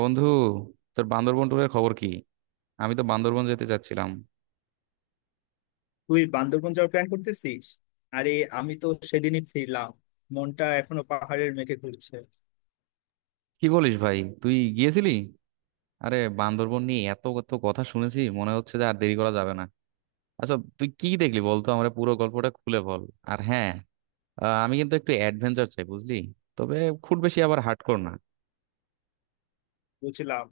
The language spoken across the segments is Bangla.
বন্ধু, তোর বান্দরবন ট্যুরের খবর কি? আমি তো বান্দরবন যেতে চাচ্ছিলাম। তুই বান্দরবন যাওয়ার প্ল্যান করতেছিস? আরে, আমি তো সেদিনই ফিরলাম। মনটা এখনো পাহাড়ের মেঘে ঘুরছে। কি বলিস ভাই, তুই গিয়েছিলি? আরে, বান্দরবন নিয়ে এত কত কথা শুনেছি, মনে হচ্ছে যে আর দেরি করা যাবে না। আচ্ছা, তুই কি দেখলি বলতো, আমার পুরো গল্পটা খুলে বল। আর হ্যাঁ, আমি কিন্তু একটু অ্যাডভেঞ্চার চাই, বুঝলি? তবে খুব বেশি আবার হার্ডকোর না। বুঝলাম।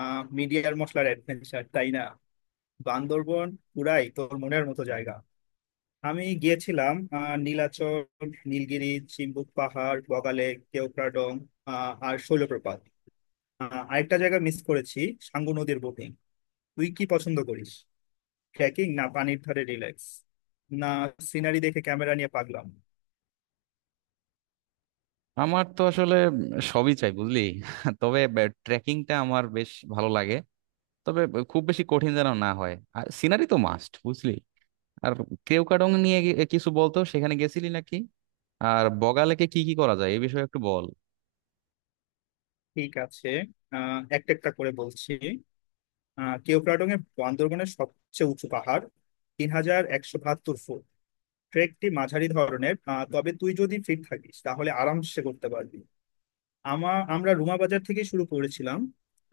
মিডিয়ার মশলার অ্যাডভেঞ্চার, তাই না? বান্দরবন পুরাই তোর মনের মতো জায়গা। আমি গিয়েছিলাম নীলাচল, নীলগিরি, চিম্বুক পাহাড়, বগালেক, কেওক্রাডং, আর শৈলপ্রপাত। আরেকটা জায়গা মিস করেছি, সাঙ্গু নদীর বোটিং। তুই কি পছন্দ করিস, ট্রেকিং না পানির ধারে রিল্যাক্স? না সিনারি দেখে ক্যামেরা নিয়ে পাগলাম? আমার তো আসলে সবই চাই, বুঝলি? তবে ট্রেকিংটা আমার বেশ ভালো লাগে। তবে খুব বেশি কঠিন যেন না হয়, আর সিনারি তো মাস্ট, বুঝলি? আর কেওক্রাডং নিয়ে কিছু বলতো, সেখানে গেছিলি নাকি? আর বগালেকে কি কি করা যায়, এই বিষয়ে একটু বল। ঠিক আছে, একটা একটা করে বলছি। কেওক্রাডং এর বান্দরবনের সবচেয়ে উঁচু পাহাড়, 3,172 ফুট। ট্রেকটি মাঝারি ধরনের, তবে তুই যদি ফিট থাকিস, তাহলে আরামসে করতে পারবি। আমরা রুমা বাজার থেকে শুরু করেছিলাম।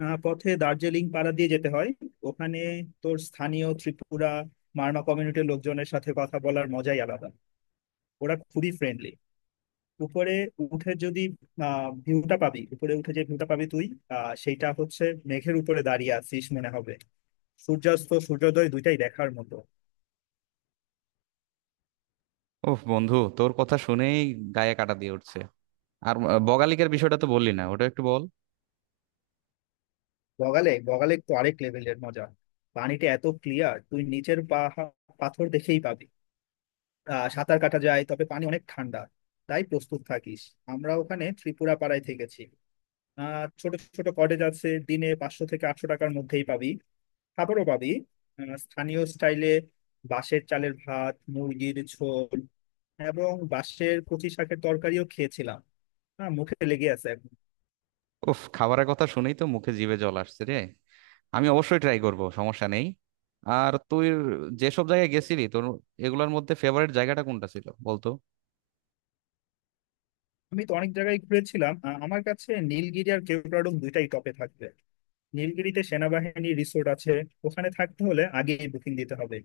পথে দার্জিলিং পাড়া দিয়ে যেতে হয়। ওখানে তোর স্থানীয় ত্রিপুরা, মারমা কমিউনিটির লোকজনের সাথে কথা বলার মজাই আলাদা। ওরা খুবই ফ্রেন্ডলি। উপরে উঠে যদি উপরে উঠে যে ভিউটা পাবি তুই, সেইটা হচ্ছে মেঘের উপরে দাঁড়িয়ে আছিস মনে হবে। সূর্যাস্ত, সূর্যোদয় দুইটাই দেখার মতো। ওহ বন্ধু, তোর কথা শুনেই গায়ে কাটা দিয়ে উঠছে। আর বগালিকার বিষয়টা তো বললি না, ওটা একটু বল। বগালে বগালে তো আরেক লেভেলের মজা। পানিটা এত ক্লিয়ার, তুই নিচের পাথর দেখেই পাবি। সাঁতার কাটা যায়, তবে পানি অনেক ঠান্ডা, তাই প্রস্তুত থাকিস। আমরা ওখানে ত্রিপুরা পাড়ায় থেকেছি। ছোট ছোট কটেজ আছে, দিনে 500 থেকে 800 টাকার মধ্যেই পাবি। খাবারও পাবি, স্থানীয় স্টাইলে। বাঁশের চালের ভাত, মুরগির ঝোল এবং বাঁশের কচি শাকের তরকারিও খেয়েছিলাম। হ্যাঁ, মুখে লেগে আছে এখন। ওফ, খাবারের কথা শুনেই তো মুখে, জিভে জল আসছে রে। আমি অবশ্যই ট্রাই করব, সমস্যা নেই। আর তুই যেসব জায়গায় গেছিলি, তোর এগুলোর মধ্যে ফেভারিট জায়গাটা কোনটা ছিল বলতো। আমি তো অনেক জায়গায় ঘুরেছিলাম, আমার কাছে নীলগিরি আর কেওড়াডুম দুইটাই টপে থাকবে। নীলগিরিতে সেনাবাহিনী রিসোর্ট আছে, ওখানে থাকতে হলে আগেই বুকিং দিতে হবে।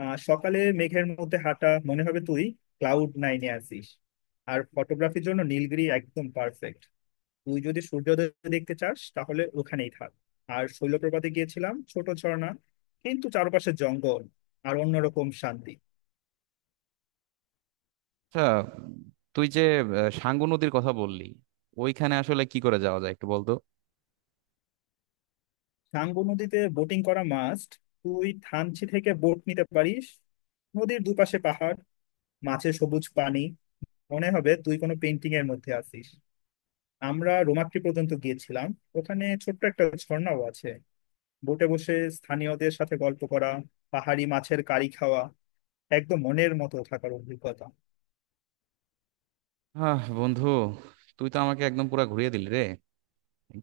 সকালে মেঘের মধ্যে হাঁটা, মনে হবে তুই ক্লাউড নাইনে আছিস। আর ফটোগ্রাফির জন্য নীলগিরি একদম পারফেক্ট। তুই যদি সূর্যোদয় দেখতে চাস, তাহলে ওখানেই থাক। আর শৈলপ্রপাতে গিয়েছিলাম, ছোট ঝর্ণা, কিন্তু চারপাশে জঙ্গল আর অন্যরকম শান্তি। আচ্ছা, তুই যে সাঙ্গু নদীর কথা বললি, ওইখানে আসলে কি করে যাওয়া যায় একটু বলতো। সাঙ্গু নদীতে বোটিং করা মাস্ট। তুই থানচি থেকে বোট নিতে পারিস। নদীর দুপাশে পাহাড়, মাঝে সবুজ পানি, মনে হবে তুই কোনো পেন্টিং এর মধ্যে আছিস। আমরা রোমাক্রি পর্যন্ত গিয়েছিলাম। ওখানে ছোট্ট একটা ঝর্ণাও আছে। বোটে বসে স্থানীয়দের সাথে গল্প করা, পাহাড়ি মাছের কারি খাওয়া, একদম মনের মতো থাকার অভিজ্ঞতা। হ্যাঁ বন্ধু, তুই তো আমাকে একদম পুরা ঘুরিয়ে দিলি রে।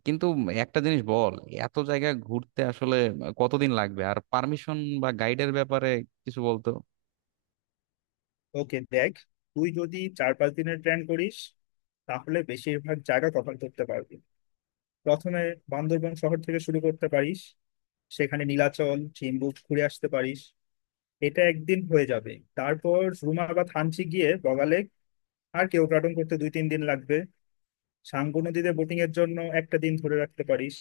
কিন্তু একটা জিনিস বল, এত জায়গা ঘুরতে আসলে কতদিন লাগবে, আর পারমিশন বা গাইডের ব্যাপারে কিছু বলতো। ওকে দেখ, তুই যদি 4-5 দিনের প্ল্যান করিস, তাহলে বেশিরভাগ জায়গা কভার করতে পারবি। প্রথমে বান্দরবান শহর থেকে শুরু করতে পারিস। সেখানে নীলাচল, চিম্বুক ঘুরে আসতে পারিস, এটা একদিন হয়ে যাবে। তারপর রুমা বা থানচি গিয়ে বগালেক আর কেওক্রাডং করতে 2-3 দিন লাগবে। সাঙ্গু নদীতে বোটিং এর জন্য একটা দিন ধরে রাখতে পারিস।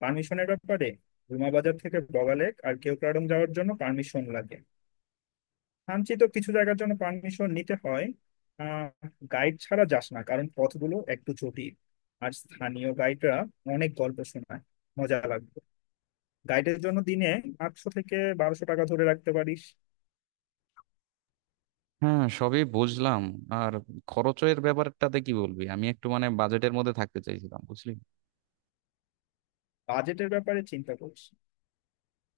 পারমিশনের ব্যাপারে, রুমা বাজার থেকে বগালেক আর কেওক্রাডং যাওয়ার জন্য পারমিশন লাগে। কাঞ্চিত কিছু জায়গার জন্য পারমিশন নিতে হয়। আহ গাইড ছাড়া যাস না, কারণ পথগুলো একটু জটিল। আর স্থানীয় গাইডরা অনেক গল্প শোনায়, মজা লাগবে। গাইডের জন্য দিনে 800 থেকে 1,200 টাকা ধরে রাখতে পারিস। হ্যাঁ, সবই বুঝলাম। আর খরচের ব্যাপারটাতে কি বলবি? আমি একটু মানে বাজেটের মধ্যে থাকতে চাইছিলাম, বুঝলি? বাজেটের ব্যাপারে চিন্তা করিস,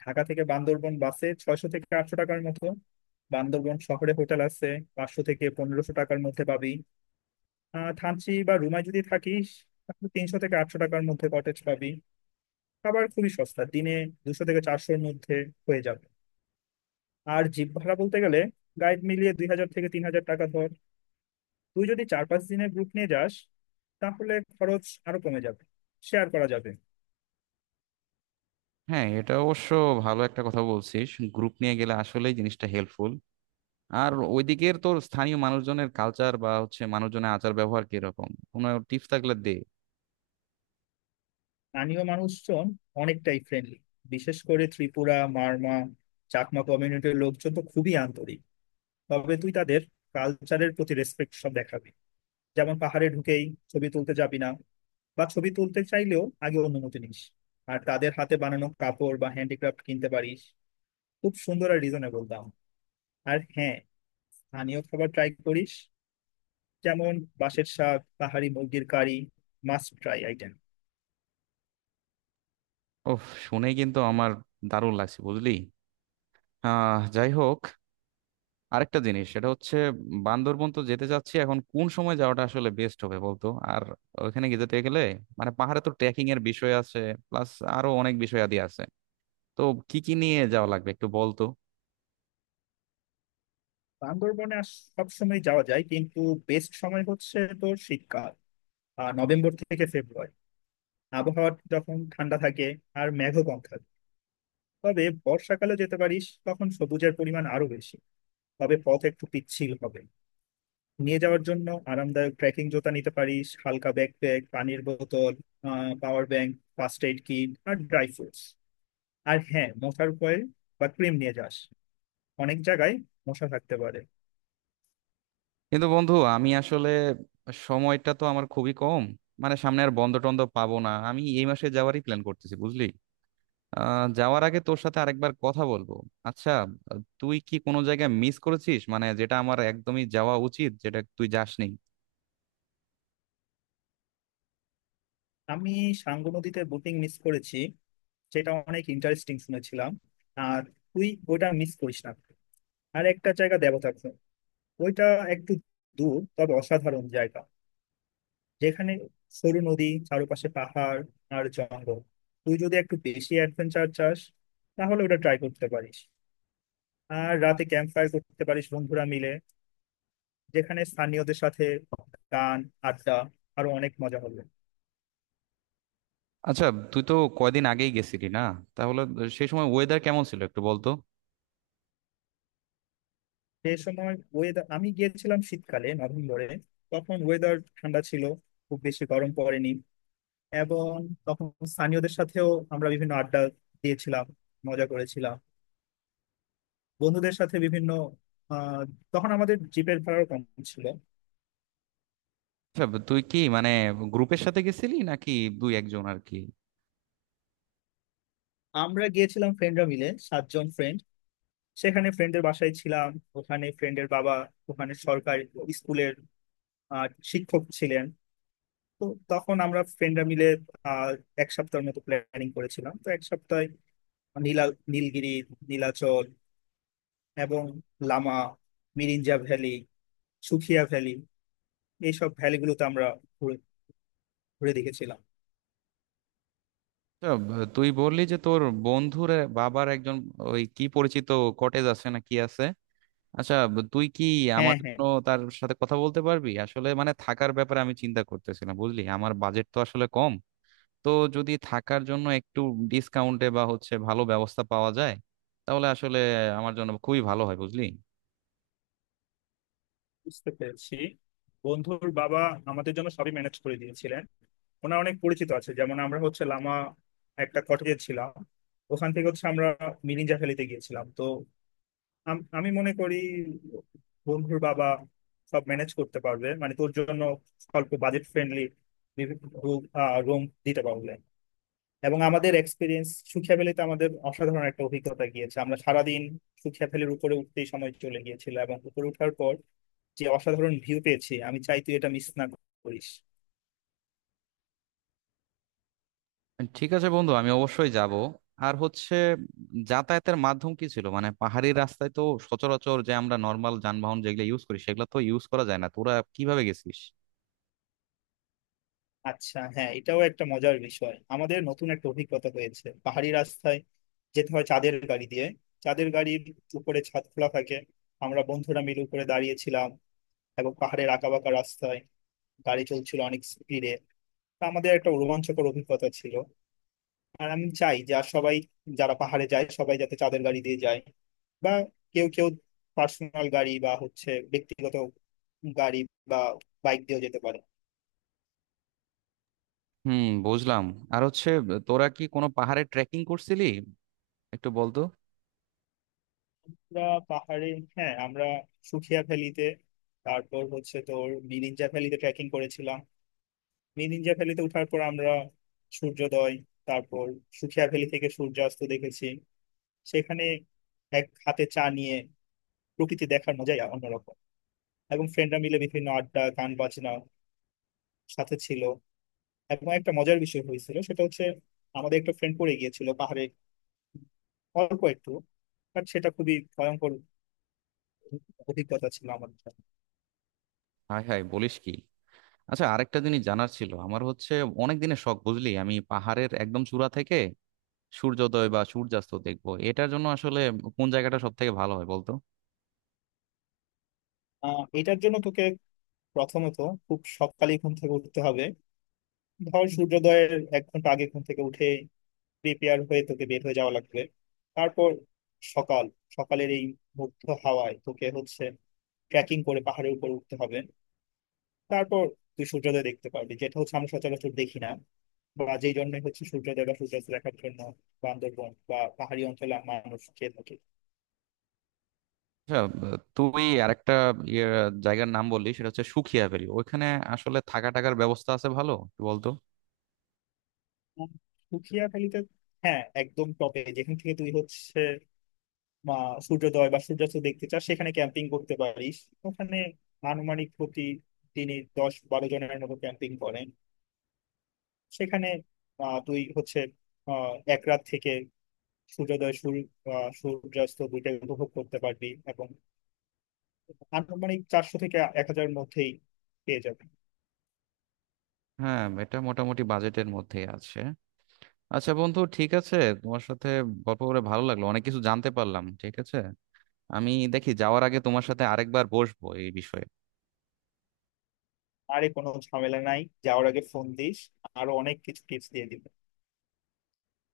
ঢাকা থেকে বান্দরবন বাসে 600 থেকে 800 টাকার মতো। বান্দরবন শহরে হোটেল আছে, 500 থেকে 1,500 টাকার মধ্যে পাবি। থানচি বা রুমায় যদি থাকিস, তাহলে 300 থেকে 800 টাকার মধ্যে কটেজ পাবি। খাবার খুবই সস্তা, দিনে 200 থেকে 400 মধ্যে হয়ে যাবে। আর জিপ ভাড়া বলতে গেলে গাইড মিলিয়ে 2,000 থেকে 3,000 টাকা ধর। তুই যদি চার পাঁচ দিনের গ্রুপ নিয়ে যাস, তাহলে খরচ আরো কমে যাবে, শেয়ার করা যাবে। হ্যাঁ, এটা অবশ্য ভালো একটা কথা বলছিস। গ্রুপ নিয়ে গেলে আসলেই জিনিসটা হেল্পফুল। আর ওইদিকের তোর স্থানীয় মানুষজনের কালচার, বা হচ্ছে মানুষজনের আচার ব্যবহার কিরকম, কোনো টিপস থাকলে দে। স্থানীয় মানুষজন অনেকটাই ফ্রেন্ডলি, বিশেষ করে ত্রিপুরা, মারমা, চাকমা কমিউনিটির লোকজন তো খুবই আন্তরিক। তবে তুই তাদের কালচারের প্রতি রেসপেক্ট সব দেখাবি। যেমন পাহাড়ে ঢুকেই ছবি তুলতে যাবি না, বা ছবি তুলতে চাইলেও আগে অনুমতি নিস। আর তাদের হাতে বানানো কাপড় বা হ্যান্ডিক্রাফট কিনতে পারিস, খুব সুন্দর আর রিজনেবল দাম। আর হ্যাঁ, স্থানীয় খাবার ট্রাই করিস, যেমন বাঁশের শাক, পাহাড়ি মুরগির কারি, মাস্ট ট্রাই আইটেম। ওহ, শুনে কিন্তু আমার দারুণ লাগছে, বুঝলি? যাই হোক, আরেকটা জিনিস সেটা হচ্ছে, বান্দরবন তো যেতে চাচ্ছি, এখন কোন সময় যাওয়াটা আসলে বেস্ট হবে বলতো। আর ওইখানে গিয়ে যেতে গেলে, মানে পাহাড়ে তো ট্রেকিং এর বিষয় আছে, প্লাস আরো অনেক বিষয় আদি আছে, তো কি কি নিয়ে যাওয়া লাগবে একটু বলতো। বান্দরবনে সব সময় যাওয়া যায়, কিন্তু বেস্ট সময় হচ্ছে তোর শীতকাল, আর নভেম্বর থেকে ফেব্রুয়ারি, আবহাওয়া যখন ঠান্ডা থাকে আর মেঘও কম থাকে। তবে বর্ষাকালে যেতে পারিস, তখন সবুজের পরিমাণ আরো বেশি, তবে পথ একটু পিচ্ছিল হবে। নিয়ে যাওয়ার জন্য আরামদায়ক ট্রেকিং জুতা নিতে পারিস, হালকা ব্যাকপ্যাক, পানির বোতল, power bank, first aid kit আর ড্রাই ফ্রুটস। আর হ্যাঁ, মশার কয়েল বা ক্রিম নিয়ে যাস, অনেক জায়গায় মশা থাকতে পারে। কিন্তু বন্ধু, আমি আসলে সময়টা তো আমার খুবই কম, মানে সামনে আর বন্ধ টন্ধ পাবো না, আমি এই মাসে যাওয়ারই প্ল্যান করতেছি, বুঝলি? যাওয়ার আগে তোর সাথে আরেকবার কথা বলবো। আচ্ছা, তুই কি কোনো জায়গায় মিস করেছিস, মানে যেটা আমার একদমই যাওয়া উচিত, যেটা তুই যাসনি? আমি সাঙ্গু নদীতে বোটিং মিস করেছি, সেটা অনেক ইন্টারেস্টিং শুনেছিলাম। আর তুই ওটা মিস করিস না। আর একটা জায়গা, দেবতাখুম, ওইটা একটু দূর, তবে অসাধারণ জায়গা, যেখানে সরু নদী, চারপাশে পাহাড় আর জঙ্গল। তুই যদি একটু বেশি অ্যাডভেঞ্চার চাস, তাহলে ওটা ট্রাই করতে পারিস। আর রাতে ক্যাম্প ফায়ার করতে পারিস বন্ধুরা মিলে, যেখানে স্থানীয়দের সাথে গান, আড্ডা, আরো অনেক মজা হবে। আচ্ছা, তুই তো কয়দিন আগেই গেছিলি না, তাহলে সেই সময় ওয়েদার কেমন ছিল একটু বলতো। সেই সময় ওয়েদার, আমি গিয়েছিলাম শীতকালে, নভেম্বরে। তখন ওয়েদার ঠান্ডা ছিল, খুব বেশি গরম পড়েনি। এবং তখন স্থানীয়দের সাথেও আমরা বিভিন্ন আড্ডা দিয়েছিলাম, মজা করেছিলাম বন্ধুদের সাথে বিভিন্ন। আহ, তখন আমাদের জিপের ভাড়াও কম ছিল। আচ্ছা, তুই কি মানে গ্রুপের সাথে গেছিলি, নাকি দুই একজন আর কি? আমরা গিয়েছিলাম ফ্রেন্ডরা মিলে, 7 জন ফ্রেন্ড। সেখানে ফ্রেন্ডের বাসায় ছিলাম। ওখানে ফ্রেন্ডের বাবা ওখানে সরকারি স্কুলের আহ, শিক্ষক ছিলেন। তো তখন আমরা ফ্রেন্ডরা মিলে আহ, এক সপ্তাহের মতো প্ল্যানিং করেছিলাম। তো এক সপ্তাহে নীলা নীলগিরি, নীলাচল এবং লামা, মিরিঞ্জা ভ্যালি, সুখিয়া ভ্যালি, এইসব ভ্যালিগুলোতে আমরা ঘুরে ঘুরে দেখেছিলাম। আচ্ছা, তুই বললি যে তোর বন্ধুর বাবার একজন ওই কি পরিচিত কটেজ আছে, না কি আছে? আচ্ছা, তুই কি আমার হ্যাঁ হ্যাঁ, জন্য তার সাথে কথা বলতে পারবি? আসলে মানে থাকার ব্যাপারে আমি চিন্তা করতেছিলাম, বুঝলি? আমার বাজেট তো আসলে কম, তো যদি থাকার জন্য একটু ডিসকাউন্টে বা হচ্ছে ভালো ব্যবস্থা পাওয়া যায়, তাহলে আসলে আমার জন্য খুবই ভালো হয়, বুঝলি? বুঝতে পেরেছি। বন্ধুর বাবা আমাদের জন্য সবই ম্যানেজ করে দিয়েছিলেন। ওনার অনেক পরিচিত আছে। যেমন আমরা হচ্ছে লামা একটা কটেজে ছিলাম। ওখান থেকে হচ্ছে আমরা মিরিঞ্জা ভ্যালিতে গিয়েছিলাম। তো আমি মনে করি বন্ধুর বাবা সব ম্যানেজ করতে পারবে, মানে তোর জন্য অল্প বাজেট ফ্রেন্ডলি রুম দিতে পারবে। এবং আমাদের এক্সপিরিয়েন্স, সুখিয়া ভ্যালিতে আমাদের অসাধারণ একটা অভিজ্ঞতা গিয়েছে। আমরা সারাদিন সুখিয়া ভ্যালির উপরে উঠতেই সময় চলে গিয়েছিল, এবং উপরে ওঠার পর যে অসাধারণ ভিউ পেয়েছি, আমি চাই তুই এটা মিস না করিস। ঠিক আছে বন্ধু, আমি অবশ্যই যাব। আর হচ্ছে, যাতায়াতের মাধ্যম কি ছিল? মানে পাহাড়ি রাস্তায় তো সচরাচর যে আমরা নর্মাল যানবাহন যেগুলো ইউজ করি, সেগুলো তো ইউজ করা যায় না, তোরা কিভাবে গেছিস? আচ্ছা হ্যাঁ, এটাও একটা মজার বিষয়, আমাদের নতুন একটা অভিজ্ঞতা হয়েছে। পাহাড়ি রাস্তায় যেতে হয় চাঁদের গাড়ি দিয়ে। চাঁদের গাড়ির উপরে ছাদ খোলা থাকে। আমরা বন্ধুরা মিলে উপরে দাঁড়িয়েছিলাম, এবং পাহাড়ের আঁকাবাঁকা রাস্তায় গাড়ি চলছিল অনেক স্পিডে। তা আমাদের একটা রোমাঞ্চকর অভিজ্ঞতা ছিল। আর আমি চাই যে আর সবাই যারা পাহাড়ে যায়, সবাই যাতে চাঁদের গাড়ি দিয়ে যায়, বা কেউ কেউ পার্সোনাল গাড়ি বা হচ্ছে ব্যক্তিগত গাড়ি, বা বাইক দিয়েও যেতে পারে। হুম, বুঝলাম। আর হচ্ছে, তোরা কি কোনো পাহাড়ে ট্রেকিং করছিলি, একটু বলতো। আমরা পাহাড়ে হ্যাঁ, আমরা সুখিয়া ভ্যালিতে, তারপর হচ্ছে তোর মিরিঞ্জা ভ্যালিতে ট্রেকিং করেছিলাম। মিরিঞ্জা ভ্যালিতে ওঠার পর আমরা সূর্যোদয়, তারপর সুখিয়া ভ্যালি থেকে সূর্যাস্ত দেখেছি। সেখানে এক হাতে চা নিয়ে প্রকৃতি দেখার মজাই অন্যরকম। এবং ফ্রেন্ডরা মিলে বিভিন্ন আড্ডা, গান বাজনা সাথে ছিল। এবং একটা মজার বিষয় হয়েছিল, সেটা হচ্ছে আমাদের একটা ফ্রেন্ড পড়ে গিয়েছিল পাহাড়ে, অল্প একটু, বাট সেটা খুবই ভয়ঙ্কর অভিজ্ঞতা ছিল আমার জন্য। হাই হাই, বলিস কি! আচ্ছা, আরেকটা জিনিস জানার ছিল আমার, হচ্ছে অনেক দিনের শখ, বুঝলি, আমি পাহাড়ের একদম চূড়া থেকে সূর্যোদয় বা সূর্যাস্ত দেখবো, এটার জন্য আসলে কোন জায়গাটা সব থেকে ভালো হয় বলতো। এটার জন্য তোকে প্রথমত খুব সকালে ঘুম থেকে উঠতে হবে। ধর সূর্যোদয়ের এক ঘন্টা আগে ঘুম থেকে উঠে প্রিপেয়ার হয়ে তোকে বের হয়ে যাওয়া লাগবে। তারপর সকাল সকালের এই মুগ্ধ হাওয়ায় তোকে হচ্ছে ট্রেকিং করে পাহাড়ের উপর উঠতে হবে। তারপর তুই সূর্যোদয় দেখতে পারবি, যেটা হচ্ছে আমরা সচরাচর দেখি না। বা যেই জন্যই হচ্ছে সূর্যোদয় বা সূর্যাস্ত দেখার জন্য বান্দরবন বা পাহাড়ি অঞ্চলে মানুষ খেয়ে থাকে। আচ্ছা, তুই আরেকটা ইয়ে জায়গার নাম বললি, সেটা হচ্ছে সুখিয়া ভ্যালি, ওইখানে আসলে থাকা টাকার ব্যবস্থা আছে ভালো, একটু বলতো। উম, পুঠিয়াখালীতে, হ্যাঁ, একদম টপে, যেখান থেকে তুই হচ্ছে মা সূর্যোদয় বা সূর্যাস্ত দেখতে চাস, সেখানে ক্যাম্পিং করতে পারিস। ওখানে আনুমানিক প্রতি তিনি 10-12 জনের মতো ক্যাম্পিং করেন সেখানে। তুই হচ্ছে এক রাত থেকে সূর্যোদয় সূর্য সূর্যাস্ত দুইটাই উপভোগ করতে পারবি, এবং আনুমানিক 400 থেকে 1,000 মধ্যেই পেয়ে যাবে। হ্যাঁ, এটা মোটামুটি বাজেটের মধ্যেই আছে। আচ্ছা বন্ধু, ঠিক আছে, তোমার সাথে গল্প করে ভালো লাগলো, অনেক কিছু জানতে পারলাম। ঠিক আছে, আমি দেখি যাওয়ার আগে তোমার সাথে আরেকবার বসবো এই বিষয়ে। আরে কোনো ঝামেলা নাই। যাওয়ার আগে ফোন দিস, আরো অনেক কিছু টিপস দিয়ে দিব।